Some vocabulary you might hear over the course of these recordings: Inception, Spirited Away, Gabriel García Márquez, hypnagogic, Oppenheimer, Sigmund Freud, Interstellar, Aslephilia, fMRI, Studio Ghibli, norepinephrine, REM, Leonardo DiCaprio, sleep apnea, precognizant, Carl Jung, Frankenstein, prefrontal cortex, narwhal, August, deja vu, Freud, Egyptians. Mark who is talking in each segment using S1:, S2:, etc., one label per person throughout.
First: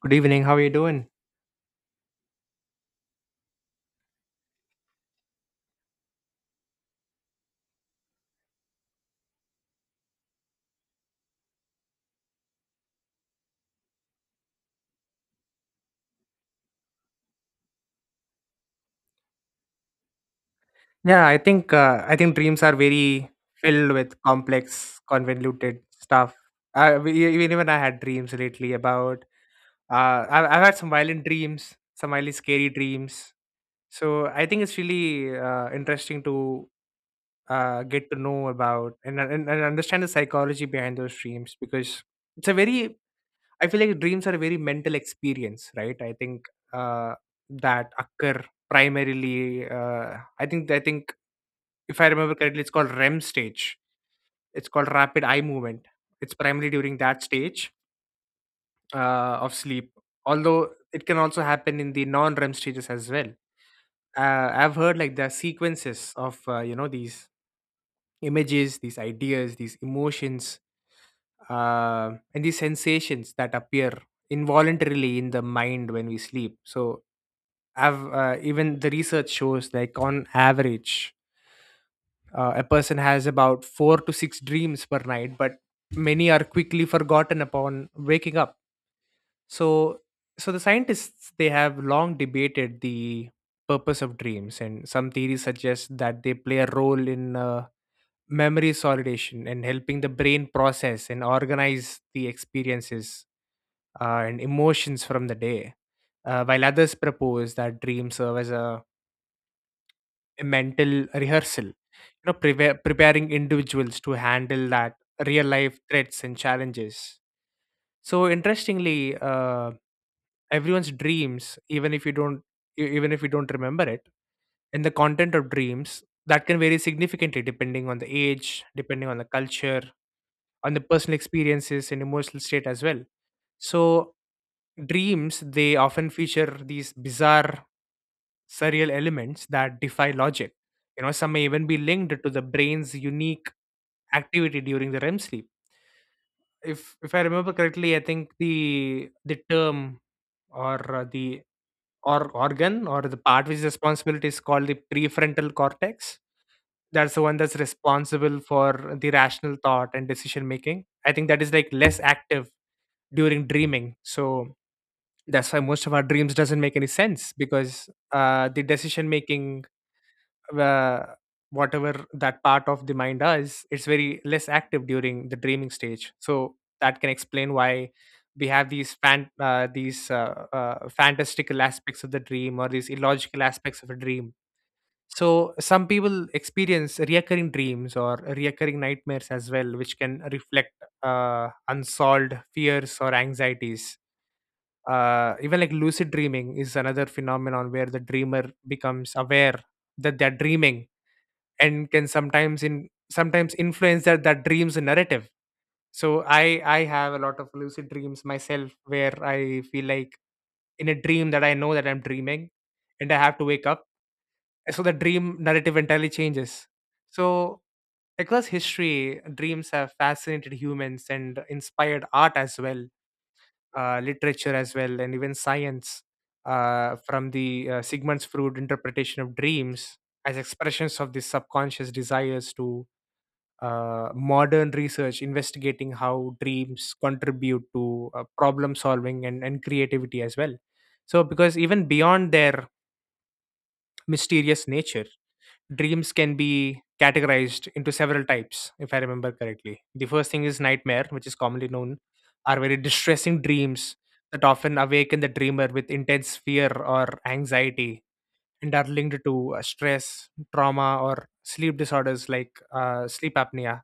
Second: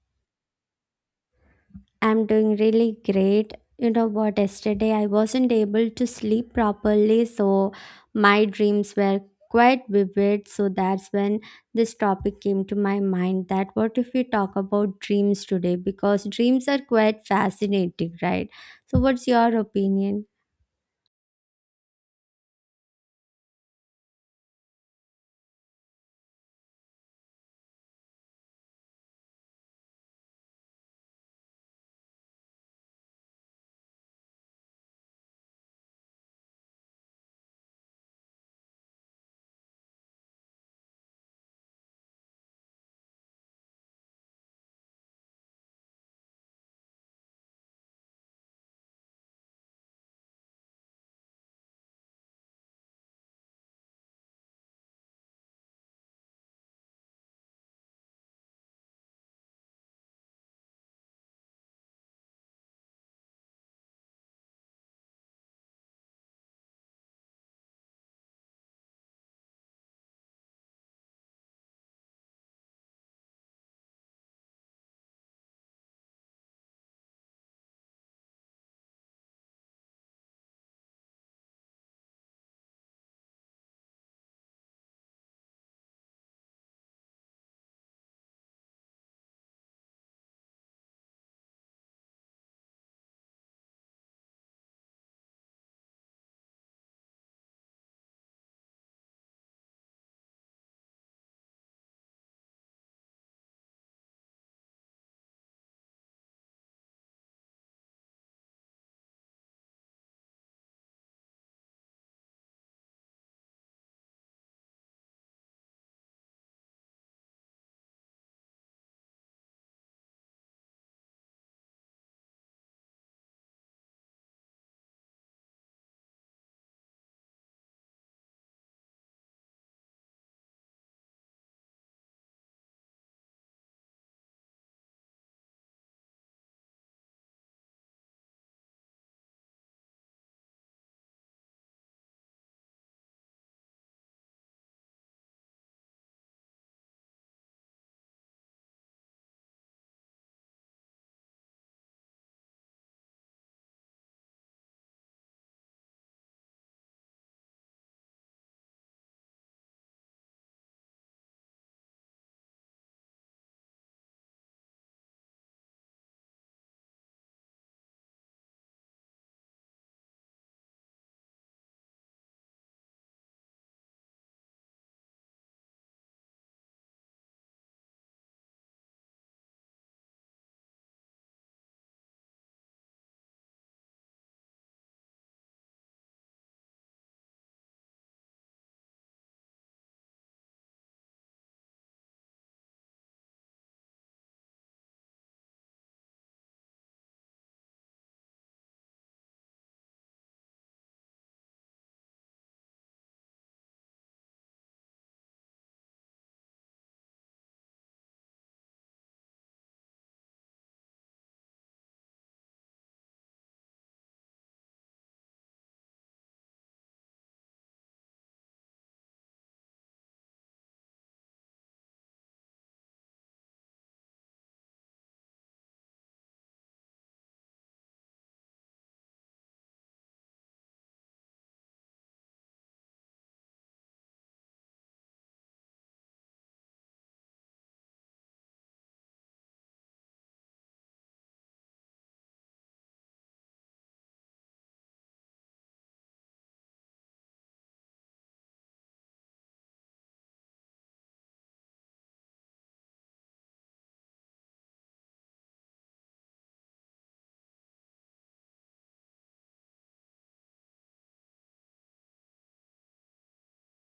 S1: Good evening. How are you doing?
S2: I'm doing really great. You know what? Yesterday I wasn't able to sleep properly, so my dreams were quite vivid. So that's when this topic came to my mind that what if we talk about dreams today? Because dreams are quite fascinating, right? So, what's your opinion?
S1: Yeah, I think dreams are very filled with complex, convoluted stuff. I, we- e, even even I had dreams lately about. I've had some violent dreams, some really scary dreams. So I think it's really interesting to get to know about and understand the psychology behind those dreams because it's a very. I feel like dreams are a very mental experience, right? I think uh, that occur primarily. I think if I remember correctly, it's called REM stage. It's called rapid eye movement. It's primarily during that stage of sleep, although it can also happen in the non-REM stages as well. I've heard like there are sequences of these images, these ideas, these emotions, and these sensations that appear involuntarily in the mind when we sleep. So I've even the research shows like on average. A person has about four to six dreams per night, but many are quickly forgotten upon waking up. So, so the scientists they have long debated the purpose of dreams, and some theories suggest that they play a role in memory solidation and helping the brain process and organize the experiences and emotions from the day. While others propose that dreams serve as a mental rehearsal, preparing individuals to handle that real life threats and challenges. So interestingly, everyone's dreams, even if you don't even if you don't remember it, and the content of dreams that can vary significantly depending on the age, depending on the culture, on the personal experiences and emotional state as well. So dreams, they often feature these bizarre surreal elements that defy logic. You know, some may even be linked to the brain's unique activity during the REM sleep. If I remember correctly, I think the term or the or organ or the part which is responsible is called the prefrontal cortex. That's the one that's responsible for the rational thought and decision making. I think that is like less active during dreaming. So that's why most of our dreams doesn't make any sense because the decision making, uh, whatever that part of the mind does, it's very less active during the dreaming stage. So that can explain why we have these fan these fantastical aspects of the dream or these illogical aspects of a dream. So some people experience recurring dreams or recurring nightmares as well, which can reflect unsolved fears or anxieties. Even like lucid dreaming is another phenomenon where the dreamer becomes aware that they're dreaming and can sometimes influence that dreams narrative. So I have a lot of lucid dreams myself where I feel like in a dream that I know that I'm dreaming and I have to wake up, so the dream narrative entirely changes. So across history, dreams have fascinated humans and inspired art as well, literature as well, and even science, from the Sigmund Freud interpretation of dreams as expressions of the subconscious desires to modern research investigating how dreams contribute to problem solving and creativity as well. So, because even beyond their mysterious nature, dreams can be categorized into several types, if I remember correctly. The first thing is nightmare, which is commonly known, are very distressing dreams that often awaken the dreamer with intense fear or anxiety, and are linked to stress, trauma, or sleep disorders like sleep apnea.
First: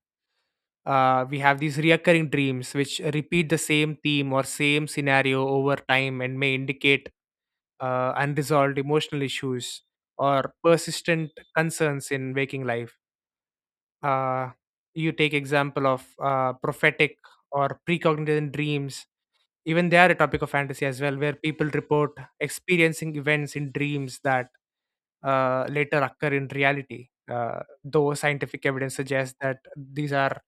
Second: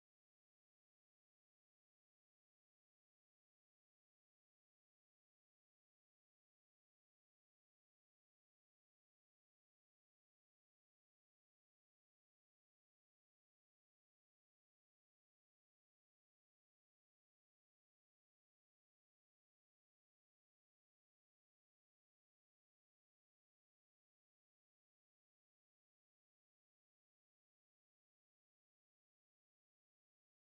S1: Uh, we have these reoccurring dreams which repeat the same theme or same scenario over time and may indicate unresolved emotional issues or persistent concerns in waking life. Uh, you take example of prophetic or precognizant dreams. Even they are a topic of fantasy as well, where people report experiencing events in dreams that later occur in reality. Though scientific evidence suggests that these are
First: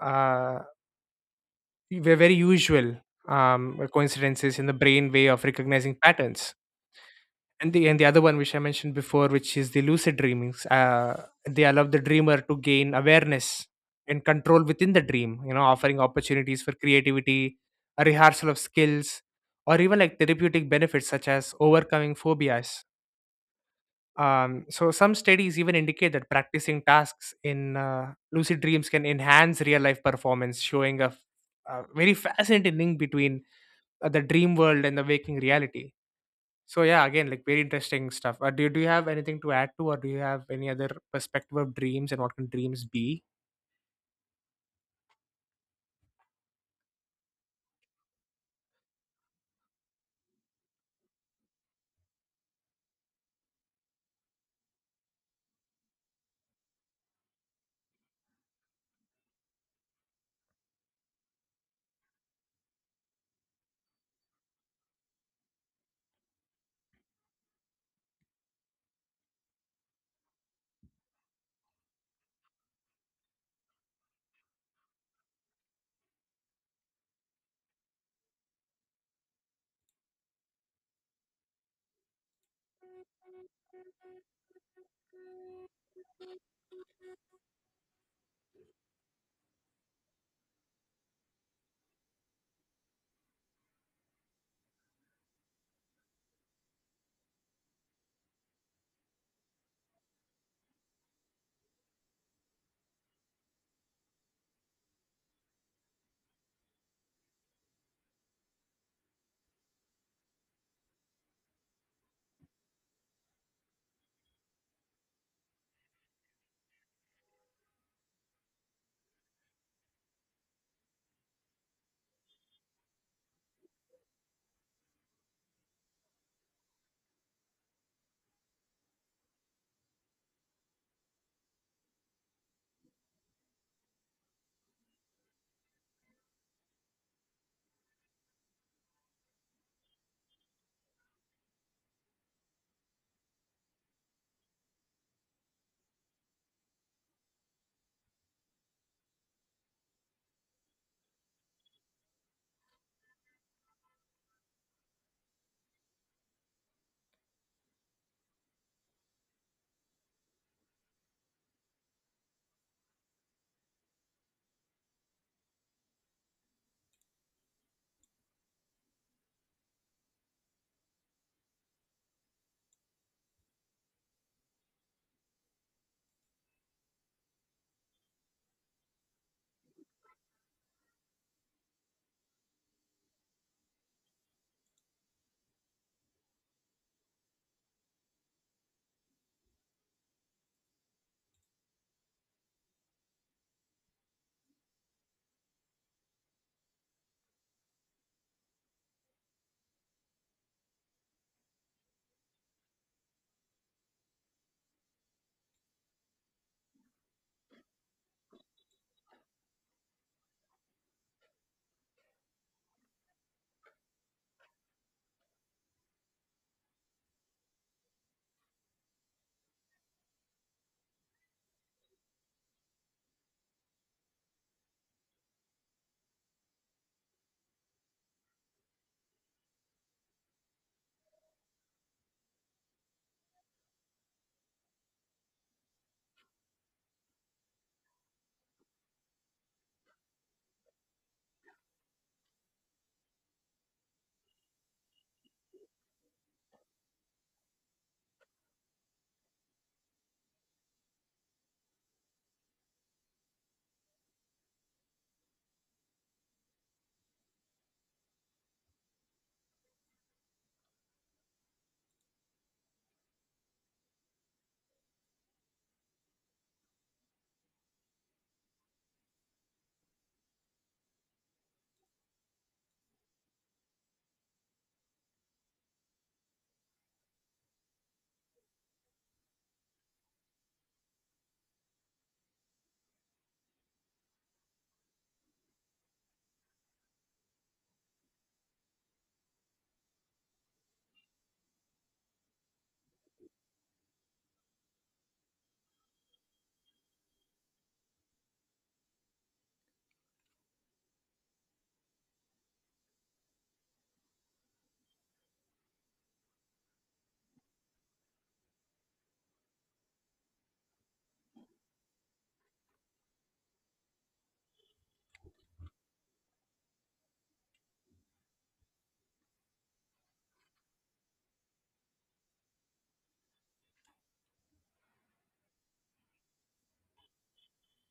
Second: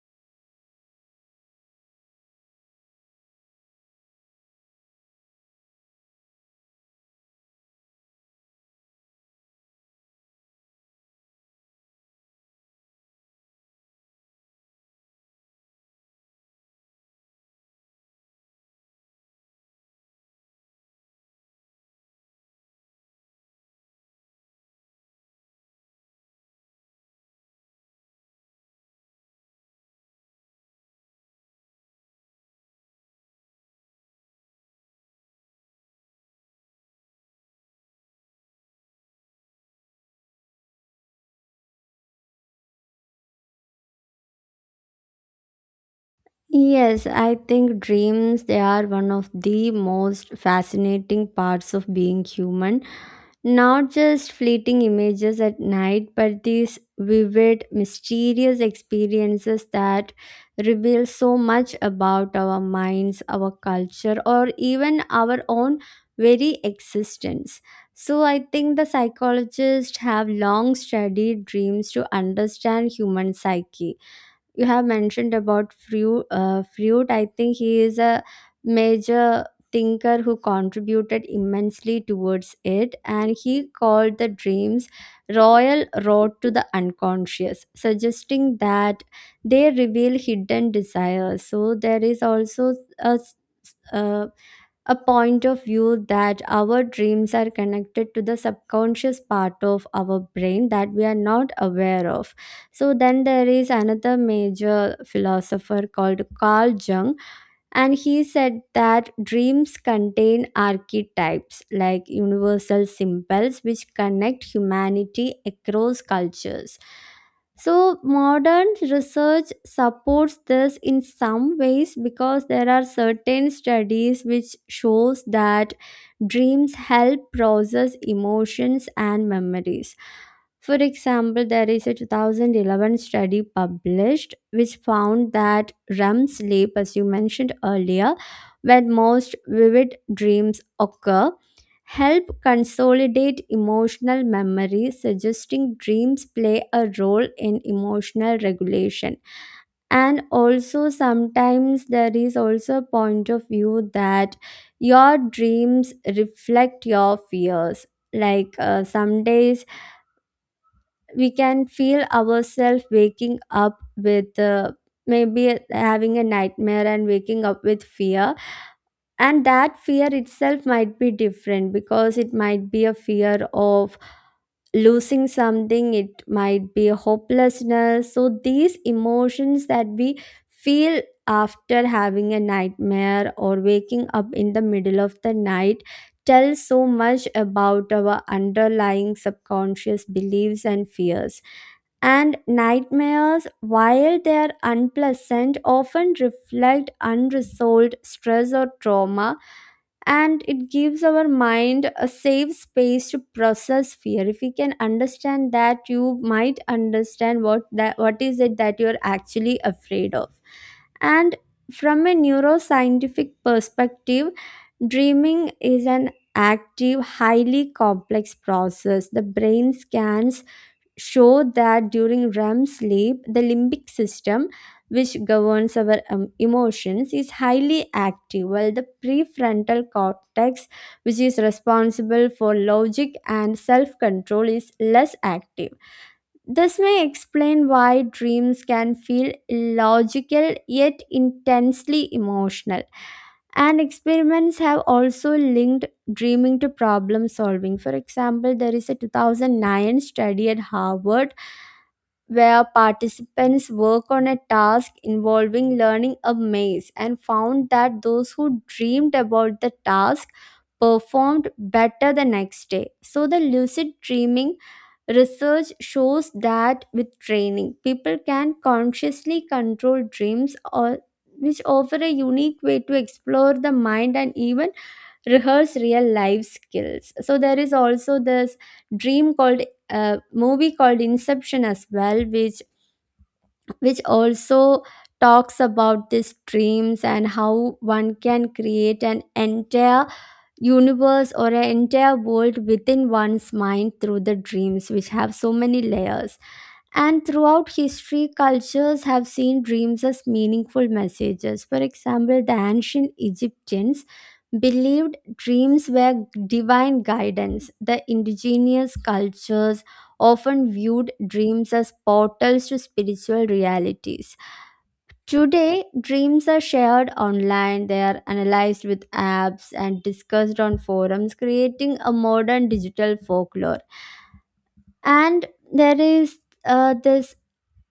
S1: uh, were very usual coincidences in the brain way of recognizing patterns. And the other one which I mentioned before, which is the lucid dreamings, they allow the dreamer to gain awareness and control within the dream. You know, offering opportunities for creativity, a rehearsal of skills, or even like therapeutic benefits such as overcoming phobias. So some studies even indicate that practicing tasks in lucid dreams can enhance real life performance, showing a very fascinating link between the dream world and the waking reality. So yeah, again, like very interesting stuff. Do you have anything to add to, or do you have any other perspective of dreams and what can dreams be?
S2: Yes, I think dreams they are one of the most fascinating parts of being human. Not just fleeting images at night, but these vivid, mysterious experiences that reveal so much about our minds, our culture, or even our own very existence. So, I think the psychologists have long studied dreams to understand human psyche. You have mentioned about Freud. Freud, I think he is a major thinker who contributed immensely towards it, and he called the dreams royal road to the unconscious, suggesting that they reveal hidden desires. So there is also a uh, a point of view that our dreams are connected to the subconscious part of our brain that we are not aware of. So, then there is another major philosopher called Carl Jung, and he said that dreams contain archetypes like universal symbols which connect humanity across cultures. So, modern research supports this in some ways because there are certain studies which shows that dreams help process emotions and memories. For example, there is a 2011 study published which found that REM sleep, as you mentioned earlier, where most vivid dreams occur, help consolidate emotional memory, suggesting dreams play a role in emotional regulation. And also, sometimes there is also a point of view that your dreams reflect your fears. Like some days we can feel ourselves waking up with maybe having a nightmare and waking up with fear, and that fear itself might be different because it might be a fear of losing something. It might be hopelessness. So these emotions that we feel after having a nightmare or waking up in the middle of the night tell so much about our underlying subconscious beliefs and fears. And nightmares, while they are unpleasant, often reflect unresolved stress or trauma, and it gives our mind a safe space to process fear. If we can understand that, you might understand what is it that you're actually afraid of. And from a neuroscientific perspective, dreaming is an active, highly complex process. The brain scans show that during REM sleep, the limbic system, which governs our emotions, is highly active, while the prefrontal cortex, which is responsible for logic and self control, is less active. This may explain why dreams can feel illogical yet intensely emotional. And experiments have also linked dreaming to problem solving. For example, there is a 2009 study at Harvard where participants work on a task involving learning a maze and found that those who dreamed about the task performed better the next day. So, the lucid dreaming research shows that with training, people can consciously control dreams, or which offer a unique way to explore the mind and even rehearse real life skills. So there is also this dream called movie called Inception as well, which also talks about these dreams and how one can create an entire universe or an entire world within one's mind through the dreams, which have so many layers. And throughout history, cultures have seen dreams as meaningful messages. For example, the ancient Egyptians believed dreams were divine guidance. The indigenous cultures often viewed dreams as portals to spiritual realities. Today, dreams are shared online, they are analyzed with apps and discussed on forums, creating a modern digital folklore. And there is, this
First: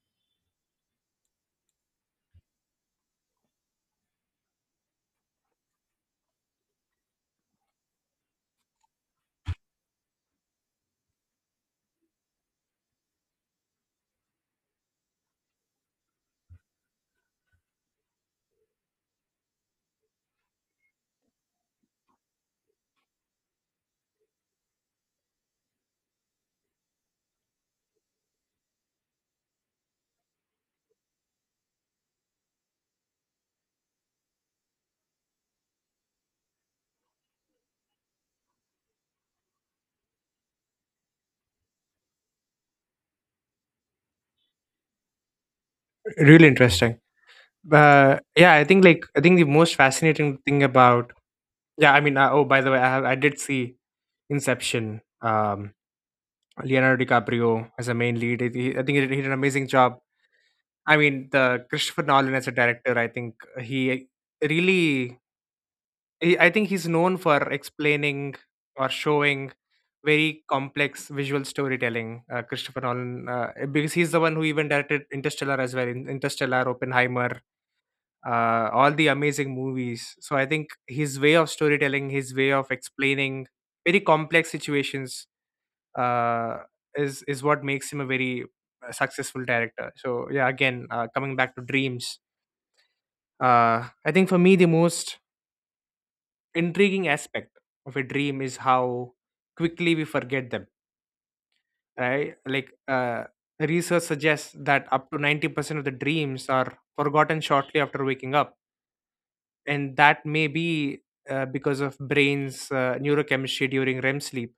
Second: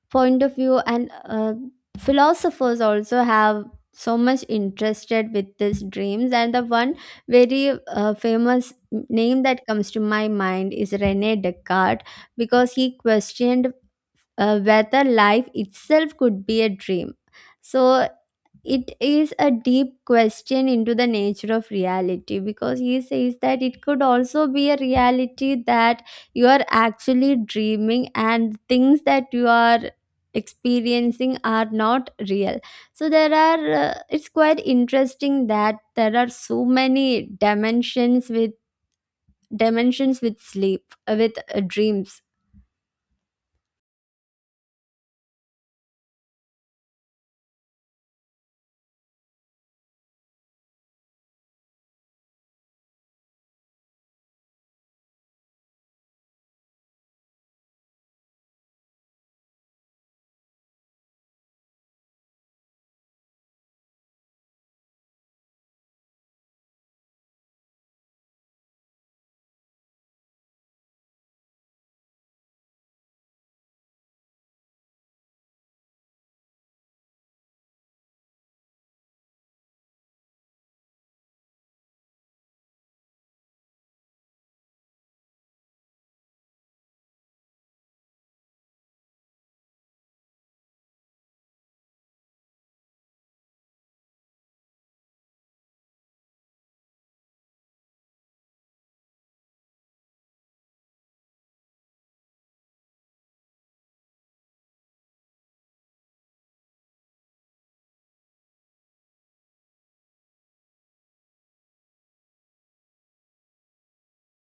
S2: point of view, and philosophers also have so much interested with these dreams, and the one very famous name that comes to my mind is Rene Descartes, because he questioned whether life itself could be a dream. So it is a deep question into the nature of reality, because he says that it could also be a reality that you are actually dreaming and things that you are experiencing are not real. So there are it's quite interesting that there are so many dimensions with sleep, with dreams.
S1: Really interesting. Yeah, I think like I think the most fascinating thing about, yeah, I mean, oh by the way, I did see Inception. Leonardo DiCaprio as a main lead. I think he did an amazing job. I mean, the Christopher Nolan as a director, I think he really, I think he's known for explaining or showing very complex visual storytelling. Christopher Nolan, because he's the one who even directed Interstellar as well, Interstellar, Oppenheimer, all the amazing movies. So I think his way of storytelling, his way of explaining very complex situations, uh, is what makes him a very successful director. So yeah, again, coming back to dreams, I think for me, the most intriguing aspect of a dream is how quickly we forget them, right? Research suggests that up to 90% of the dreams are forgotten shortly after waking up. And that may be because of brain's neurochemistry during REM sleep,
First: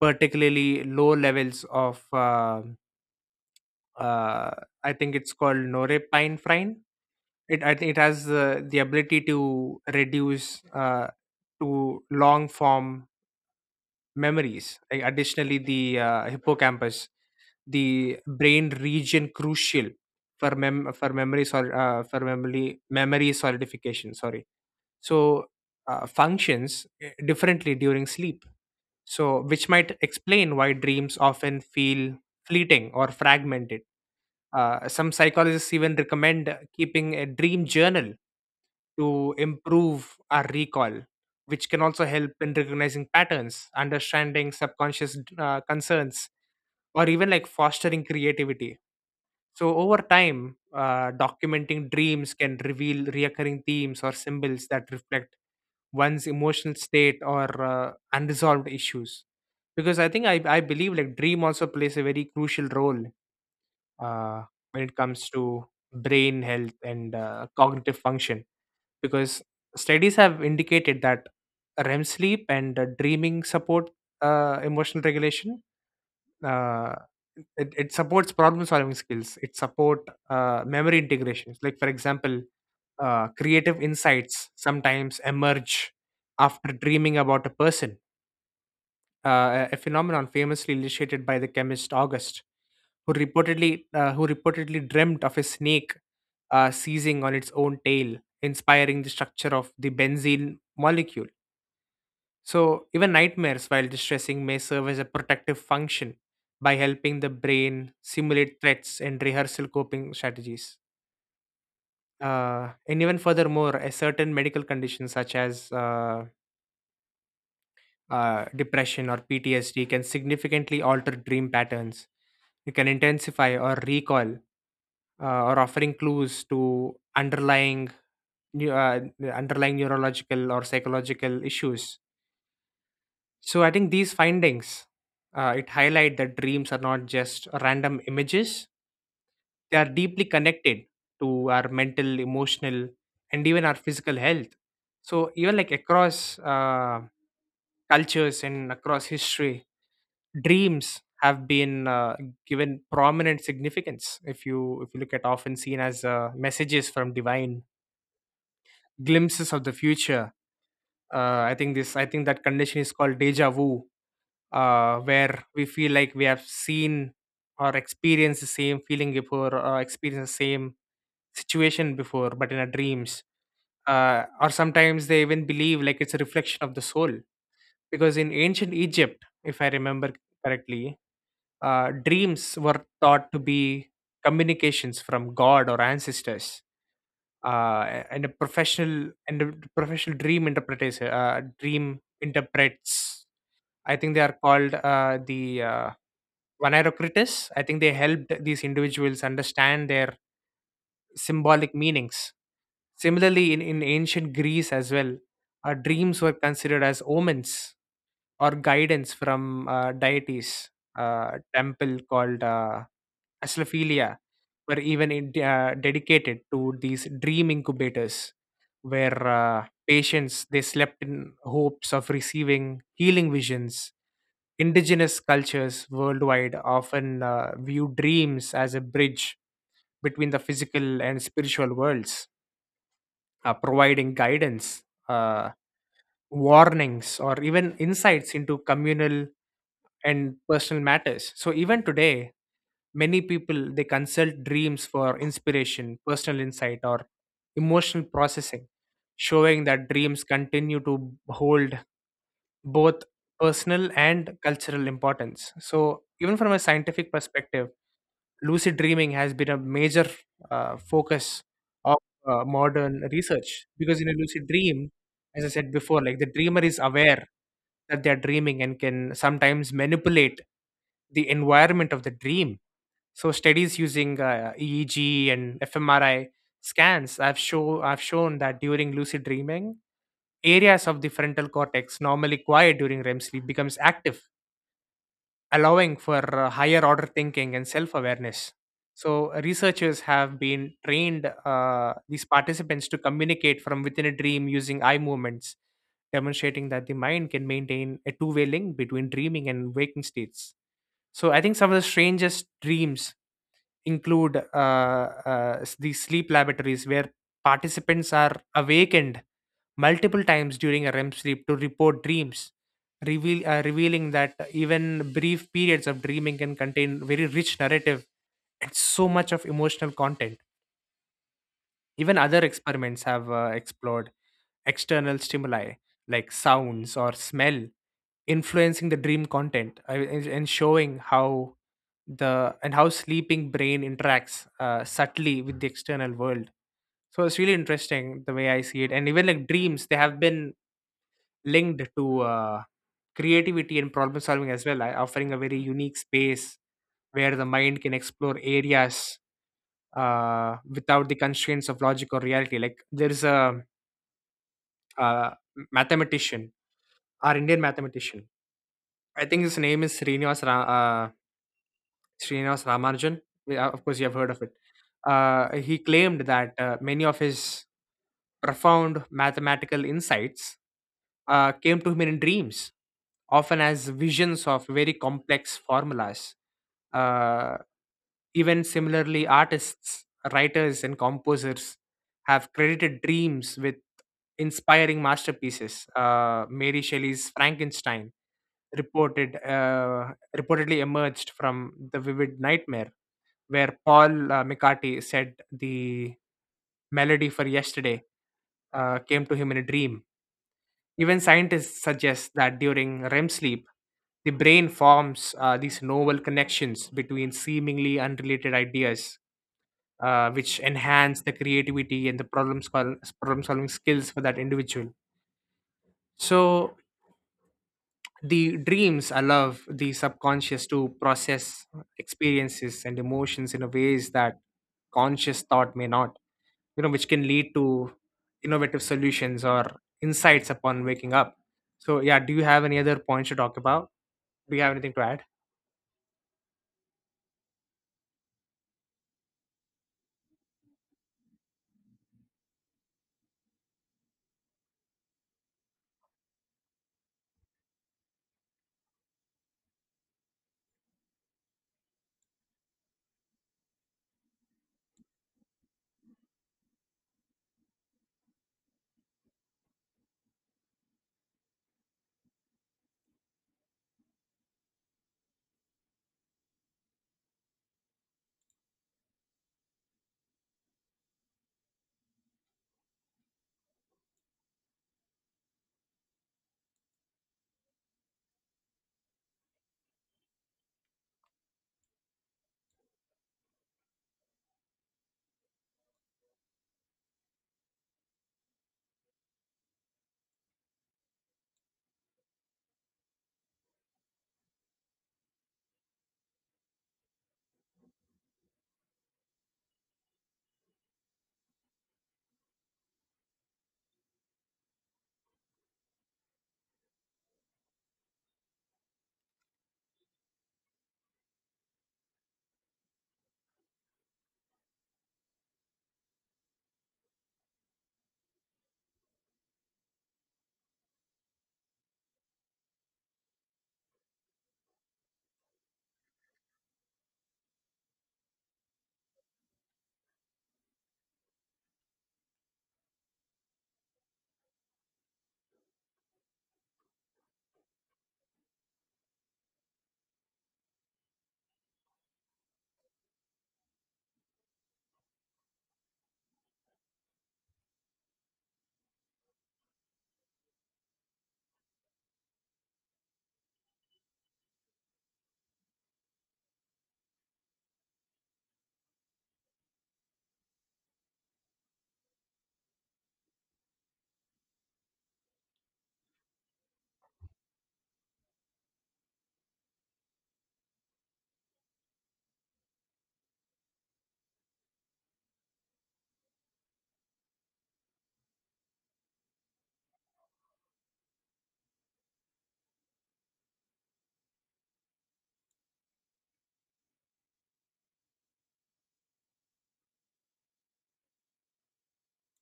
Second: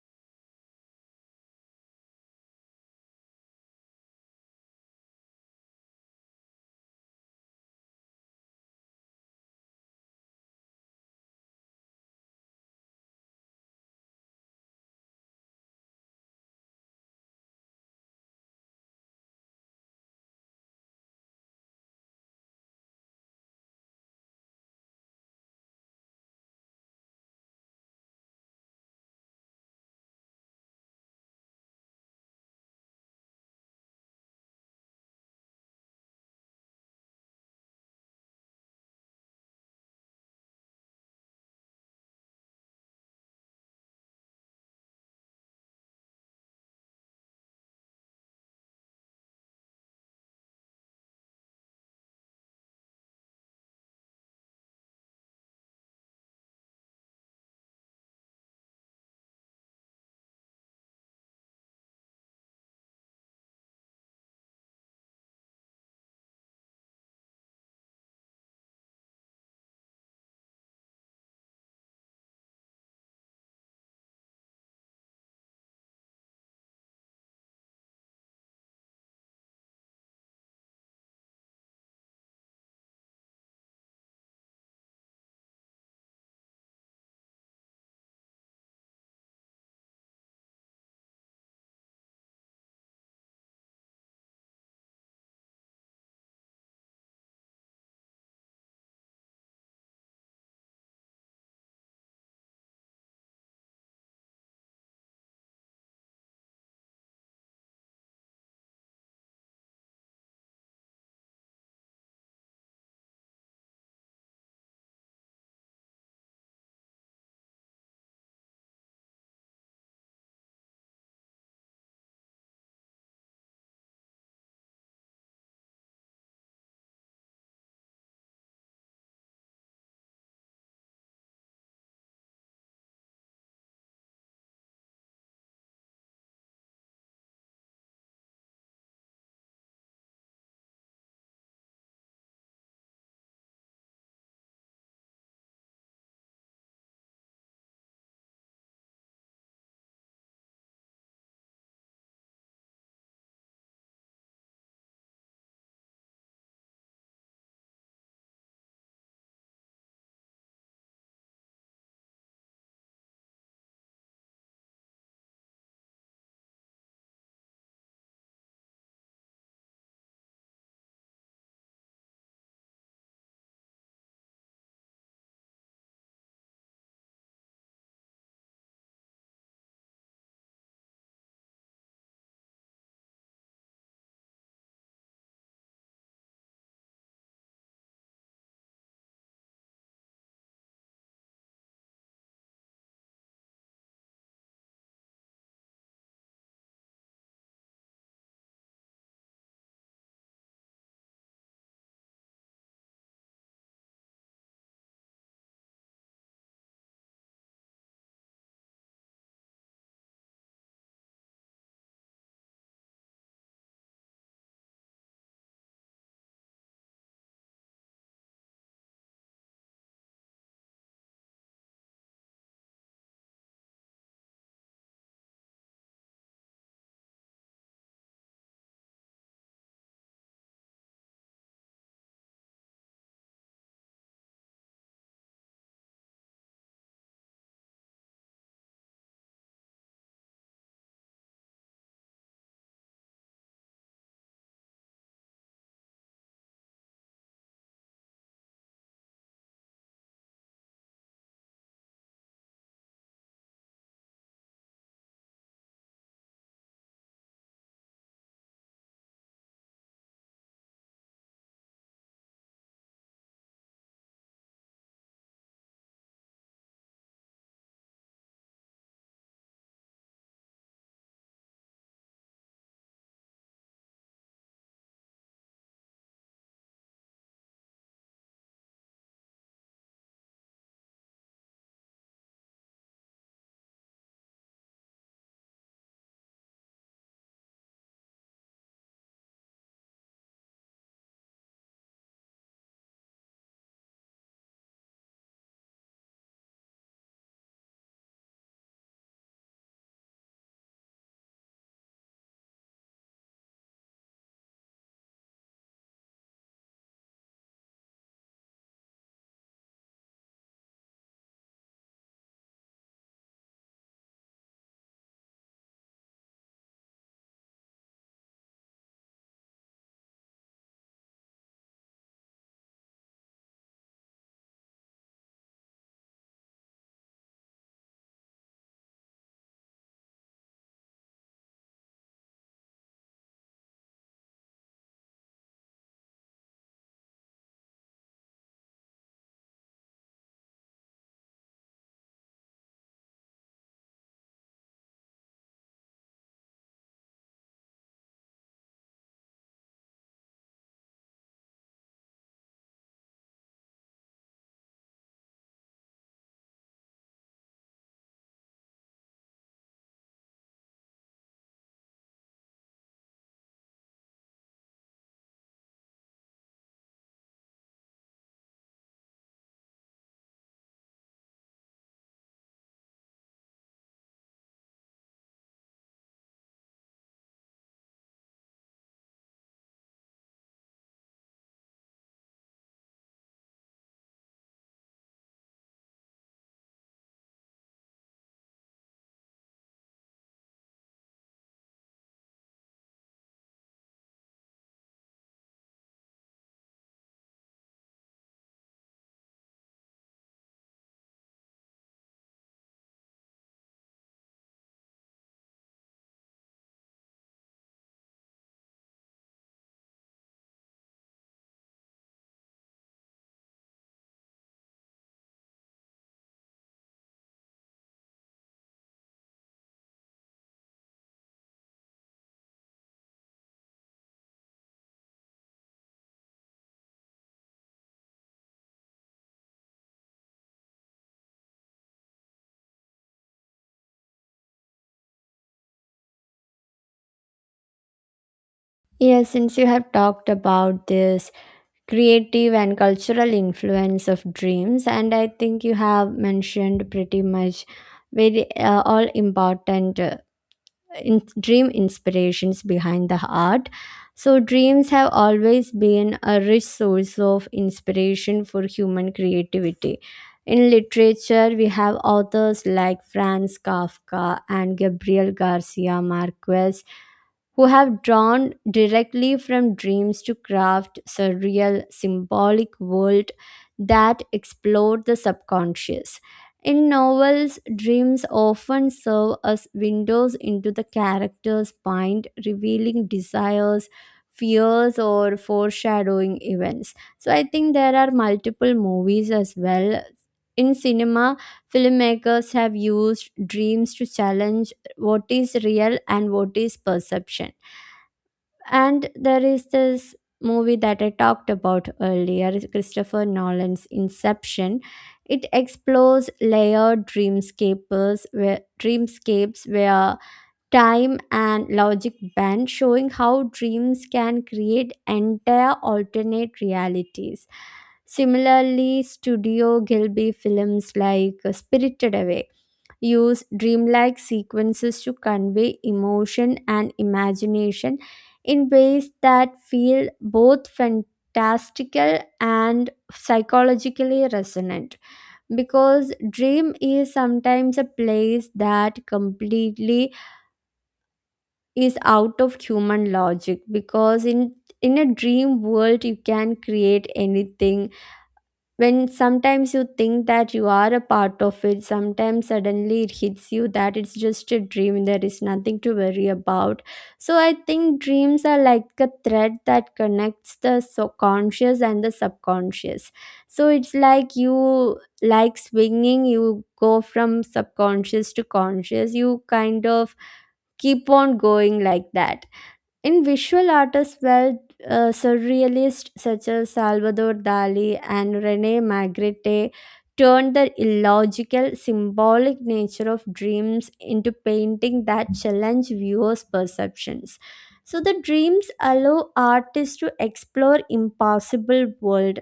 S1: particularly low levels of, uh, I think it's called norepinephrine. It i think it has the ability to reduce to long form memories. Additionally, the hippocampus, the brain region crucial for for memory solidification, sorry, so functions differently during sleep, so which might explain why dreams often feel fleeting or fragmented. Uh, some psychologists even recommend keeping a dream journal to improve our recall, which can also help in recognizing patterns, understanding subconscious concerns, or even like fostering creativity. So, over time, documenting dreams can reveal reoccurring themes or symbols that reflect one's emotional state or unresolved issues. Because I think I believe like dream also plays a very crucial role uh, when it comes to brain health and cognitive function, because studies have indicated that REM sleep and dreaming support emotional regulation. Uh, it supports problem solving skills. It support memory integrations. Like for example, creative insights sometimes emerge after dreaming about a person, a phenomenon famously illustrated by the chemist August, who reportedly dreamt of a snake seizing on its own tail, inspiring the structure of the benzene molecule. So even nightmares while distressing may serve as a protective function by helping the brain simulate threats and rehearsal coping strategies. And even furthermore, a certain medical condition such as depression or PTSD can significantly alter dream patterns. It can intensify or recall, or offering clues to underlying neu- uh, underlying neurological or psychological issues. So I think these findings, it highlight that dreams are not just random images; they are deeply connected to our mental, emotional, and even our physical health. So even like across cultures and across history, dreams have been given prominent significance, if you look at, often seen as messages from divine, glimpses of the future. I think that condition is called deja vu, where we feel like we have seen or experienced the same feeling before or experienced the same situation before, but in our dreams. Or sometimes they even believe like it's a reflection of the soul, because in ancient Egypt, if I remember correctly, dreams were thought to be communications from God or ancestors, and a professional dream interpreters, dream interprets. I think they are called the vanarocritus. I think they helped these individuals understand their symbolic meanings. Similarly, in ancient Greece as well, dreams were considered as omens or guidance from deities. Uh, temple called Aslephilia were even in, dedicated to these dream incubators, where patients they slept in hopes of receiving healing visions. Indigenous cultures worldwide often view dreams as a bridge between the physical and spiritual worlds, providing guidance, uh, warnings, or even insights into communal and personal matters. So even today, many people they consult dreams for inspiration, personal insight, or emotional processing, showing that dreams continue to hold both personal and cultural importance. So even from a scientific perspective, lucid dreaming has been a major focus of modern research because in a lucid dream, as I said before, like the dreamer is aware that they are dreaming and can sometimes manipulate the environment of the dream. So studies using eeg and fmri scans have shown that during lucid dreaming, areas of the frontal cortex normally quiet during rem sleep becomes active, allowing for higher order thinking and self awareness. So, researchers have been trained these participants to communicate from within a dream using eye movements, demonstrating that the mind can maintain a two-way link between dreaming and waking states. So, I think some of the strangest dreams include these sleep laboratories where participants are awakened multiple times during a REM sleep to report dreams, revealing that even brief periods of dreaming can contain very rich narrative and so much of emotional content. Even other experiments have explored external stimuli like sounds or smell influencing the dream content, and showing how the and how sleeping brain interacts subtly with the external world. So it's really interesting the way I see it. And even like dreams, they have been linked to creativity and problem solving as well, offering a very unique space where the mind can explore areas without the constraints of logic or reality. Like there's a, uh mathematician, our Indian mathematician. I think his name is Srinivas Ramanujan. Of course, you have heard of it. He claimed that many of his profound mathematical insights came to him in dreams, often as visions of very complex formulas. Uh, Even similarly, artists, writers, and composers have credited dreams with inspiring masterpieces. Mary Shelley's Frankenstein reportedly emerged from the vivid nightmare, where Paul McCartney said the melody for yesterday came to him in a dream. Even scientists suggest that during REM sleep, the brain forms these novel connections between seemingly unrelated ideas, which enhance the creativity and the problem solving skills for that individual. So, the dreams allow the subconscious to process experiences and emotions in a ways that conscious thought may not, you know, which can lead to innovative solutions or insights upon waking up. So, yeah, do you have any other points to talk about? Do you have anything to add?
S2: Yeah, since you have talked about this creative and cultural influence of dreams, and I think you have mentioned pretty much very, all important, dream inspirations behind the art. So dreams have always been a rich source of inspiration for human creativity. In literature, we have authors like Franz Kafka and Gabriel Garcia Marquez, who have drawn directly from dreams to craft surreal symbolic world that explore the subconscious. In novels, dreams often serve as windows into the character's mind, revealing desires, fears, or foreshadowing events. So, I think there are multiple movies as well. In cinema, filmmakers have used dreams to challenge what is real and what is perception. And there is this movie that I talked about earlier, Christopher Nolan's Inception. It explores layered dreamscapers where dreamscapes where time and logic bend, showing how dreams can create entire alternate realities. Similarly, Studio Gilby films like Spirited Away use dreamlike sequences to convey emotion and imagination in ways that feel both fantastical and psychologically resonant, because dream is sometimes a place that completely is out of human logic. Because in a dream world you can create anything. When sometimes you think that you are a part of it, sometimes suddenly it hits you that it's just a dream, there is nothing to worry about. So I think dreams are like a thread that connects the conscious and the subconscious. So it's like you, like swinging, you go from subconscious to conscious, you kind of keep on going like that. In visual artists well, surrealists such as Salvador Dali and Rene Magritte turned the illogical symbolic nature of dreams into painting that challenge viewers' perceptions. So the dreams allow artists to explore impossible world.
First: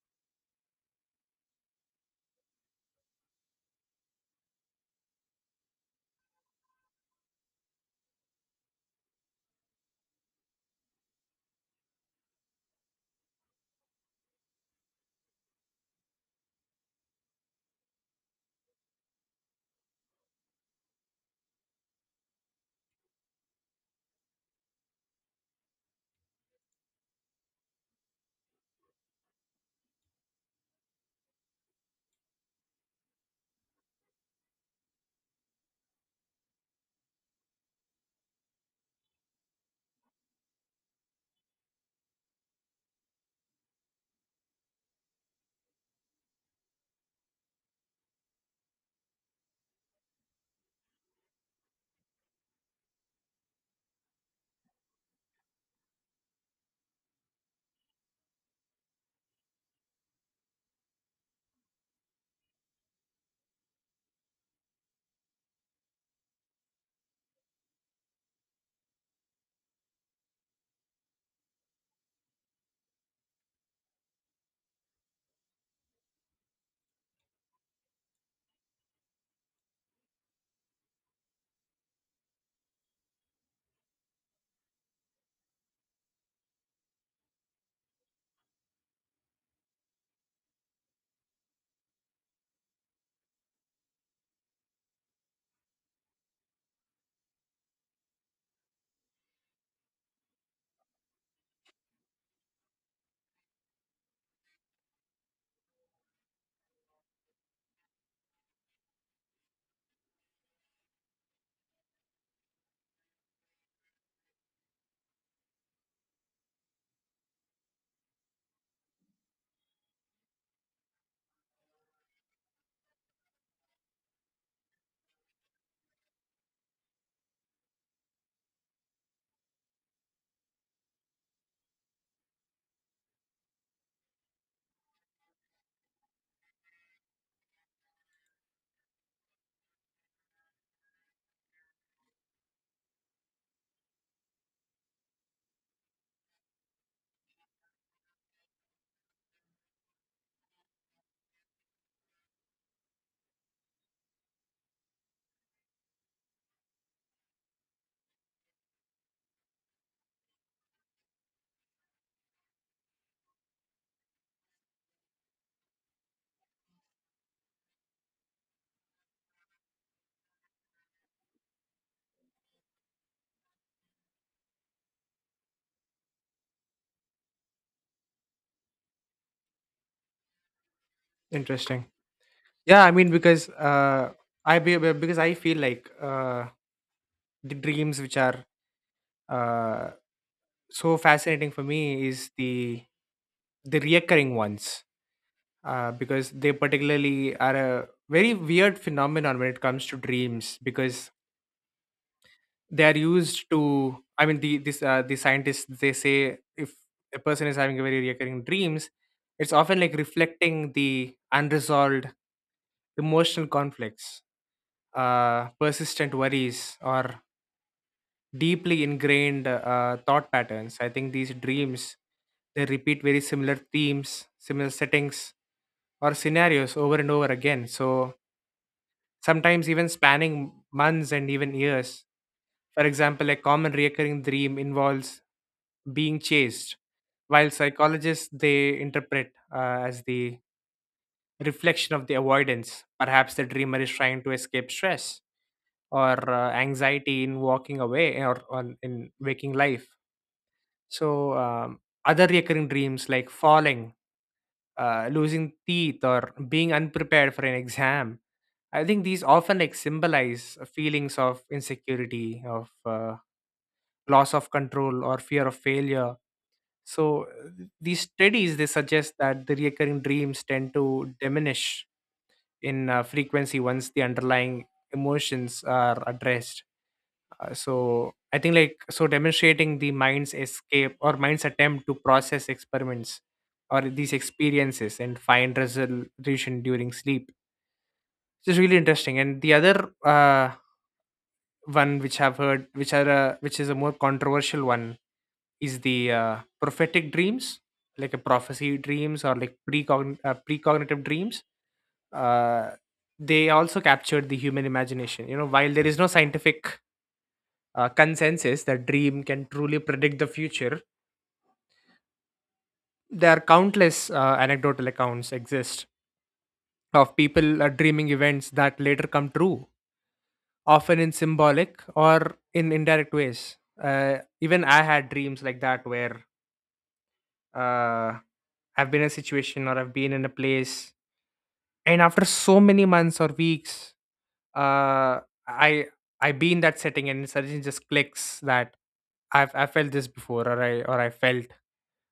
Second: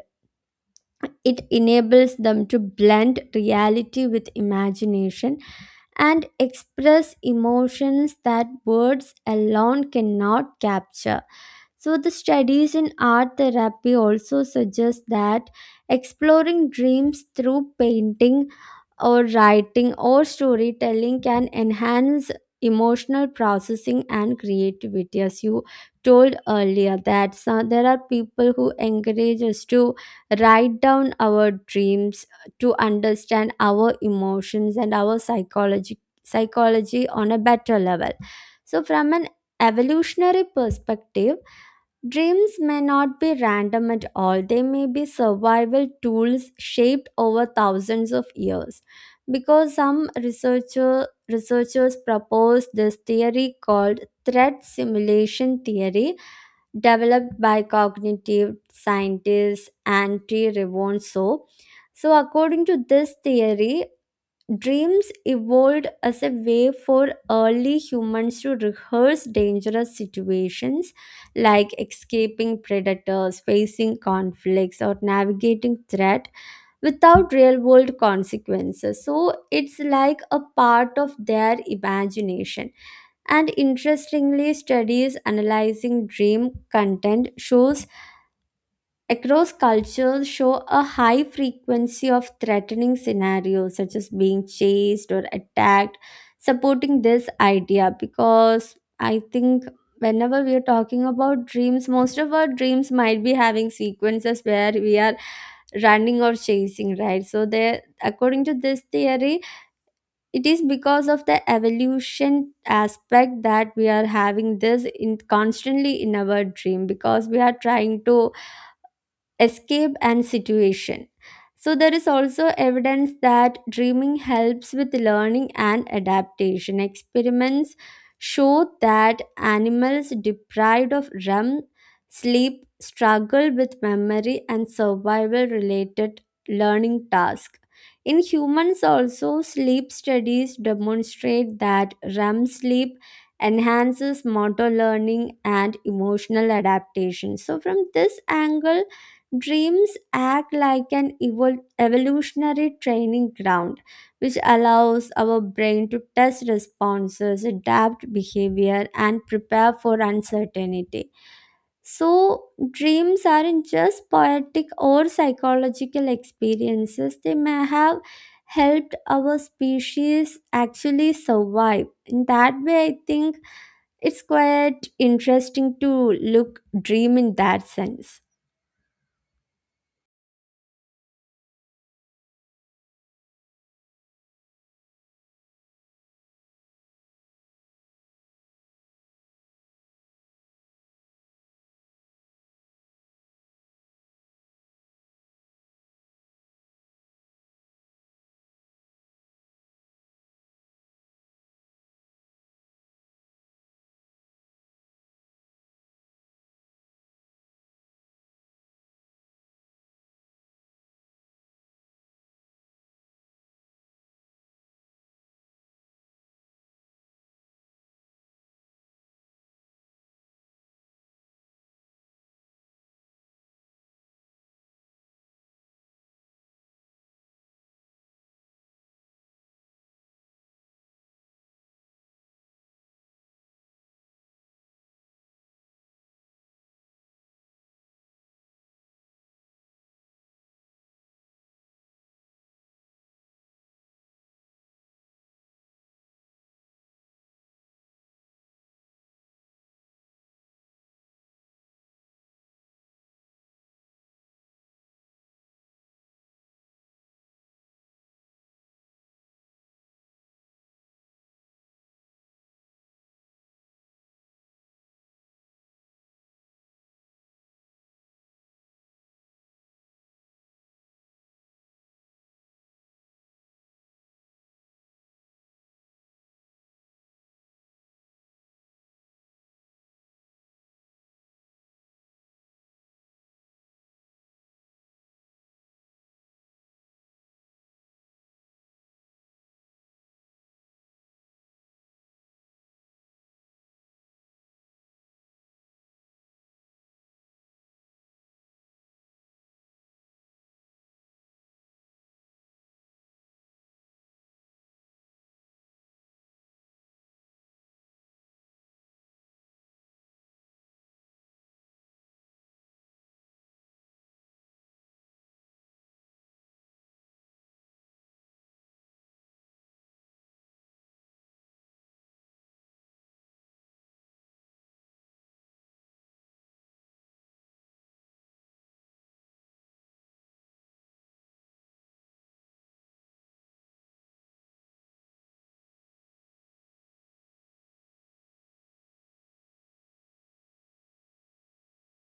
S2: It enables them to blend reality with imagination and express emotions that words alone cannot capture. So, the studies in art therapy also suggest that exploring dreams through painting or writing or storytelling can enhance emotional processing and creativity, as you told earlier that there are people who encourage us to write down our dreams to understand our emotions and our psychology on a better level. So from an evolutionary perspective, dreams may not be random at all. They may be survival tools shaped over thousands of years. Because some researchers proposed this theory called threat simulation theory, developed by cognitive scientist Antti Rivonso. So, according to this theory, dreams evolved as a way for early humans to rehearse dangerous situations like escaping predators, facing conflicts, or navigating threat without real world consequences. So it's like a part of their imagination. And interestingly, studies analyzing dream content shows across cultures show a high frequency of threatening scenarios such as being chased or attacked, supporting this idea, because I think whenever we are talking about dreams, most of our dreams might be having sequences where we are running or chasing, right? So there, according to this theory, it is because of the evolution aspect that we are having this in constantly in our dream because we are trying to escape and situation. So, there is also evidence that dreaming helps with learning and adaptation. Experiments show that animals deprived of REM sleep struggle with memory and survival related learning tasks. In humans, also, sleep studies demonstrate that REM sleep enhances motor learning and emotional adaptation. So, from this angle, dreams act like an evolutionary training ground, which allows our brain to test responses, adapt behavior, and prepare for uncertainty. So, dreams aren't just poetic or psychological experiences, they may have helped our species actually survive. In that way, I think it's quite interesting to look dream in that sense.
S1: Interesting. Yeah, I mean, because because I feel like the dreams which are uh so fascinating for me is the reoccurring ones, because they particularly are a very weird phenomenon when it comes to dreams, because they are used to, I mean, the scientists, they say, if a person is having a very reoccurring dreams, it's often like reflecting the unresolved emotional conflicts, persistent worries, or deeply ingrained thought patterns. I think these dreams, they repeat very similar themes, similar settings, or scenarios over and over again. So sometimes even spanning months and even years. For example, a common recurring dream involves being chased, while psychologists, they interpret as the reflection of the avoidance. Perhaps the dreamer is trying to escape stress or anxiety in walking away or in waking life. So, other recurring dreams like falling, losing teeth, or being unprepared for an exam. I think these often like symbolize feelings of insecurity, of loss of control, or fear of failure. So, these studies, they suggest that the recurring dreams tend to diminish in frequency once the underlying emotions are addressed. So I think like so demonstrating the mind's escape or mind's attempt to process experiments or these experiences and find resolution during sleep. This is really interesting. And the other one which I've heard, which are which is a more controversial one, is the prophetic dreams, like a prophecy dreams or like precognitive dreams. Uh, they also captured the human imagination. You know, while there is no scientific consensus that dream can truly predict the future, there are countless anecdotal accounts exist of people dreaming events that later come true, often in symbolic or in indirect ways. Even I had dreams like that where uh, I've been in a situation or I've been in a place, and after so many months or weeks, uh i I be in that setting and suddenly just clicks that I felt this before, or I, or I felt,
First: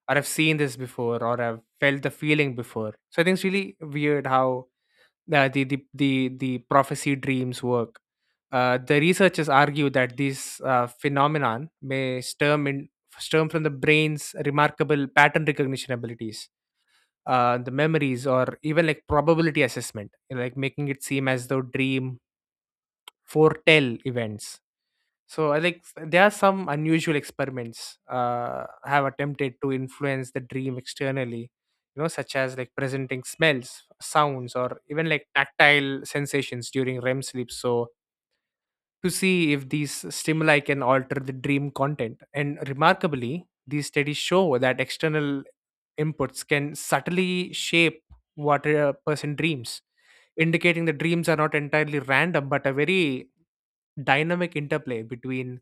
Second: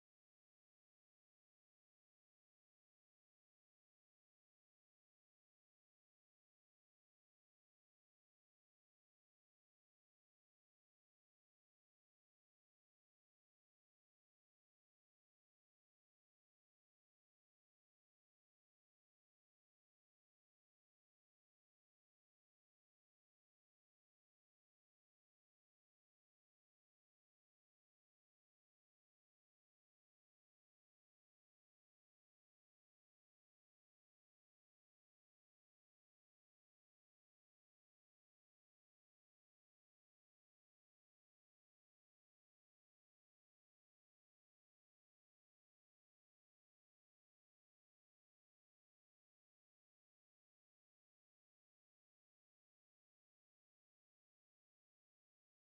S1: or I've seen this before, or I've felt the feeling before. So I think it's really weird how the the the the, the prophecy dreams work. The researchers argue that this phenomenon may stem from the brain's remarkable pattern recognition abilities, the memories, or even like probability assessment, you know, like making it seem as though dream foretell events. So I like there are some unusual experiments have attempted to influence the dream externally, you know, such as like presenting smells, sounds, or even like tactile sensations during REM sleep. So to see if these stimuli can alter the dream content. And remarkably, these studies show that external inputs can subtly shape what a person dreams, indicating that dreams are not entirely random but a very dynamic interplay between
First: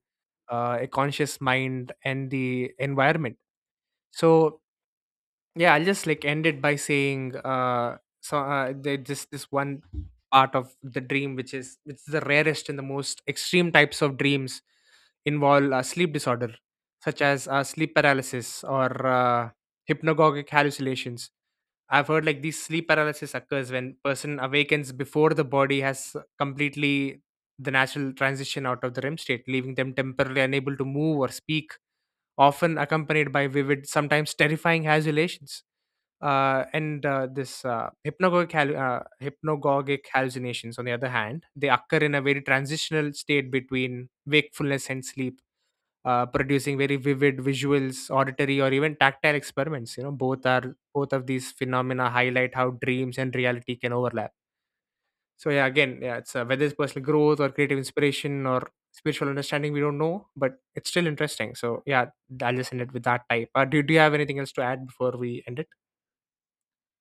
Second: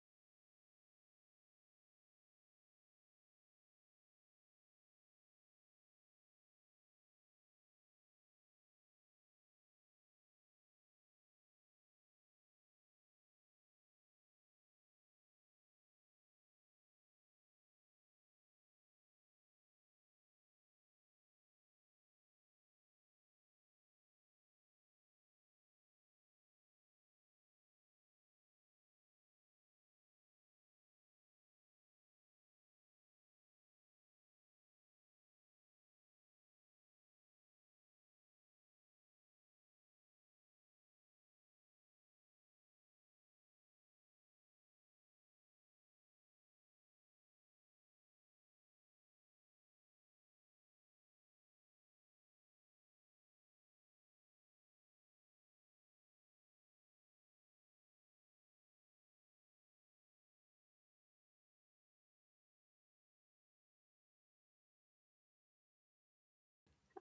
S1: a conscious mind and the environment. So, yeah, I'll just like end it by saying there just this one part of the dream which is the rarest and the most extreme types of dreams involve sleep disorder such as sleep paralysis or hypnagogic hallucinations. I've heard like these sleep paralysis occurs when person awakens before the body has completely the natural transition out of the rem state, leaving them temporarily unable to move or speak, often accompanied by vivid, sometimes terrifying hallucinations. And This hypnagogic hallucinations, on the other hand, they occur in a very transitional state between wakefulness and sleep, producing very vivid visuals, auditory, or even tactile experiments. You know, both of these phenomena highlight how dreams and reality can overlap. So yeah, again, yeah, it's whether it's personal growth or creative inspiration or spiritual understanding, we don't know, but it's still interesting. So yeah, I'll just end it with that type. Do you have anything else to add before we end it?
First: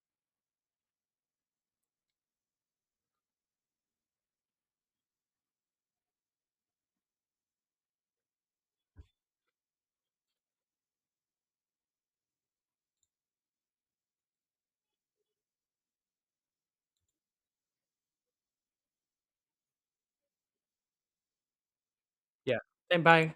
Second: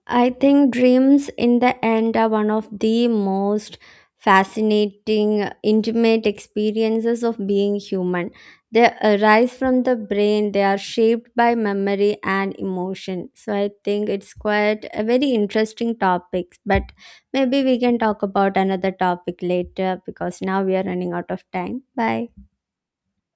S2: I think dreams in the end are one of the most fascinating, intimate experiences of being human. They arise from the brain, they are shaped by memory and emotion. So I think it's quite a very interesting topic, but maybe we can talk about another topic later because now we are running out of time. Bye.
S1: Yeah. And bye.